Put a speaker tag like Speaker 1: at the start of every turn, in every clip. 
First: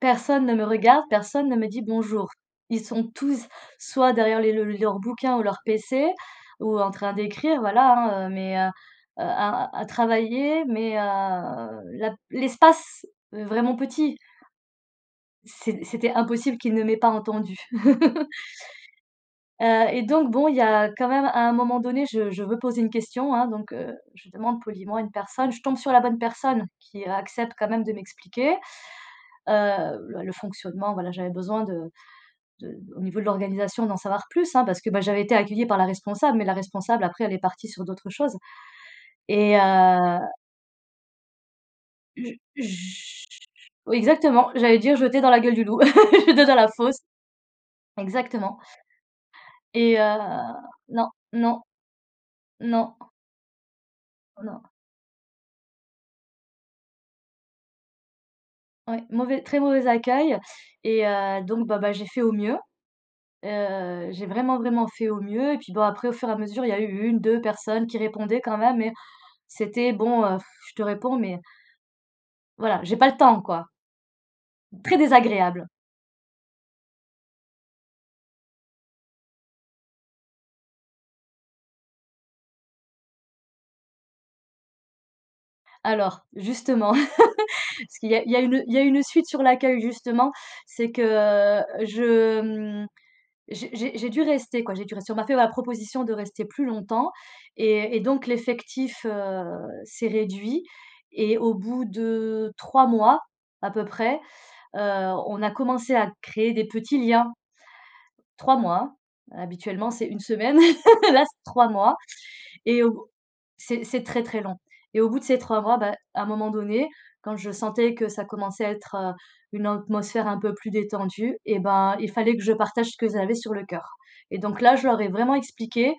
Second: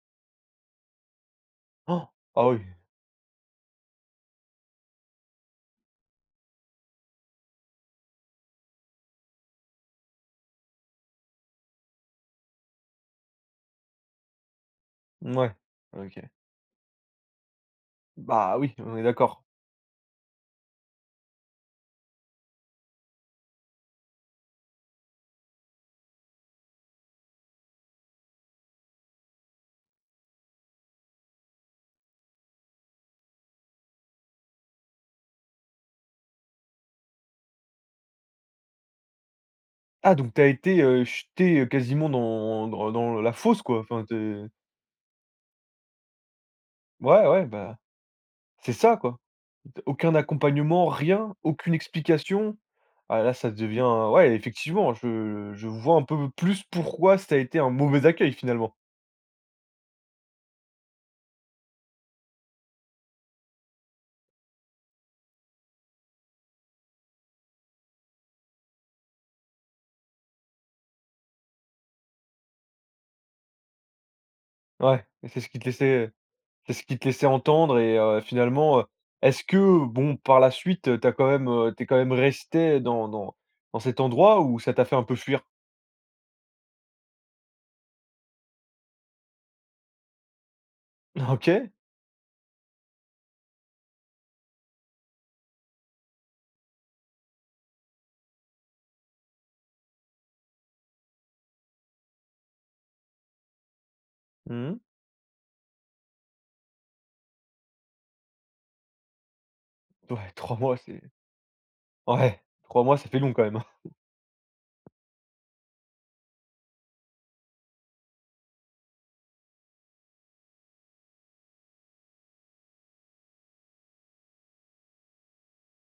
Speaker 1: Personne ne me regarde, personne ne me dit: «Bonjour».
Speaker 2: Ah oui.
Speaker 1: Ils sont tous soit derrière les leur bouquin ou leur pc ou en train d'écrire, voilà, hein, heu mais heu, à à travailler mais heu, la l'espace vraiment petit
Speaker 2: Mouais,
Speaker 1: c'est c'était
Speaker 2: OK.
Speaker 1: impossible qu'il ne m'ait pas entendue,
Speaker 2: Bah, oui, on est d'accord.
Speaker 1: heu et donc, bon, il y a quand même à un moment donné, je je veux poser une question, hein, donc heu, je demande poliment à une personne. Je tombe sur la bonne personne qui accepte quand même de m'expliquer, heu, l le fonctionnement, voilà, j'avais besoin de de au niveau de l'organisation, d'en savoir plus, hein, parce que, ben, j'avais été accueillie par la responsable mais la responsable après elle est partie sur d'autres choses et heu
Speaker 2: Ah, donc tu as été, heu, jetée quasiment
Speaker 1: Je
Speaker 2: dans dans dans
Speaker 1: je
Speaker 2: la fosse, quoi,
Speaker 1: oui,
Speaker 2: enfin, tu es
Speaker 1: exactement, j'allais dire «jeter dans la gueule du loup», jeter dans la fosse.
Speaker 2: Ouais, ouais, bah,
Speaker 1: Exactement
Speaker 2: c'est ça, quoi, d
Speaker 1: et
Speaker 2: aucun
Speaker 1: heu,
Speaker 2: accompagnement,
Speaker 1: non,
Speaker 2: rien,
Speaker 1: non.
Speaker 2: aucune explication.
Speaker 1: Non.
Speaker 2: Ah là, ça devient ouais,
Speaker 1: Oh non!
Speaker 2: effectivement, je je vois un peu plus pourquoi ça a été un mauvais accueil, finalement.
Speaker 1: Ouais, mauvais très mauvais accueil et heu, donc bon, bah, j'ai fait au mieux, heu, j'ai vraiment, vraiment fait au mieux et puis bon, après, au fur et à mesure, il y eu 1-2 personnes qui répondaient quand même mais c'était bon, heu, je te réponds mais voilà, j'ai pas le temps, quoi. Très
Speaker 2: Ouais, c'est ce qu'ils te
Speaker 1: désagréable!
Speaker 2: laissaient, heu, c'est ce qu'ils te laissaient entendre et heu, finalement, heu, est-ce que bon, par la suite, tu as quand même, heu, tu es quand même restée dans dans dans cet endroit ou ça t'a fait un peu fuir?
Speaker 1: Alors, justement, parce qu'il y a il y a une il y a une suite sur l'accueil, justement, c'est que
Speaker 2: OK.
Speaker 1: je, mmh, j'ai j'ai j'ai dû rester, quoi, j'ai dû rester. On m'a fait ma proposition de rester plus longtemps et et donc l'effectif, heu, s'est réduit et au bout de 3 mois, à peu près,
Speaker 2: Mmh mh.
Speaker 1: heu, on a commencé à créer des petits liens. 3 mois, habituellement, c'est une
Speaker 2: Ouais, 3
Speaker 1: semaine,
Speaker 2: mois c'est
Speaker 1: là, c'est 3 mois
Speaker 2: ouais,
Speaker 1: et
Speaker 2: 3 mois, ça
Speaker 1: au
Speaker 2: fait long quand même, hein!
Speaker 1: c'est c'est très, très long et au bout de ces 3 mois, bah, à un moment donné, quand je sentais que ça commençait à être, heu, une atmosphère un peu plus détendue, eh ben, il fallait que je partage ce que j'avais sur le cœur. Et donc, là, je leur ai vraiment expliqué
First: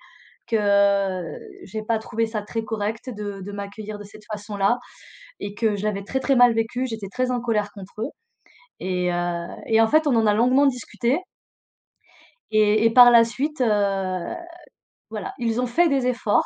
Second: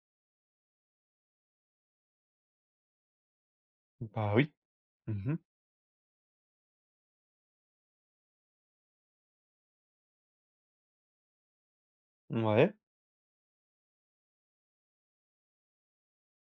Speaker 1: que j'ai pas trouvé ça très correct de de m'accueillir de cette
Speaker 2: Bah oui.
Speaker 1: façon-là
Speaker 2: Mmh mh.
Speaker 1: et que je l'avais très, très mal vécu, j'étais très en colère contre eux et heu et en fait, on en a longuement discuté
Speaker 2: Mouais.
Speaker 1: et et par la suite, heu, voilà, ils ont fait des efforts.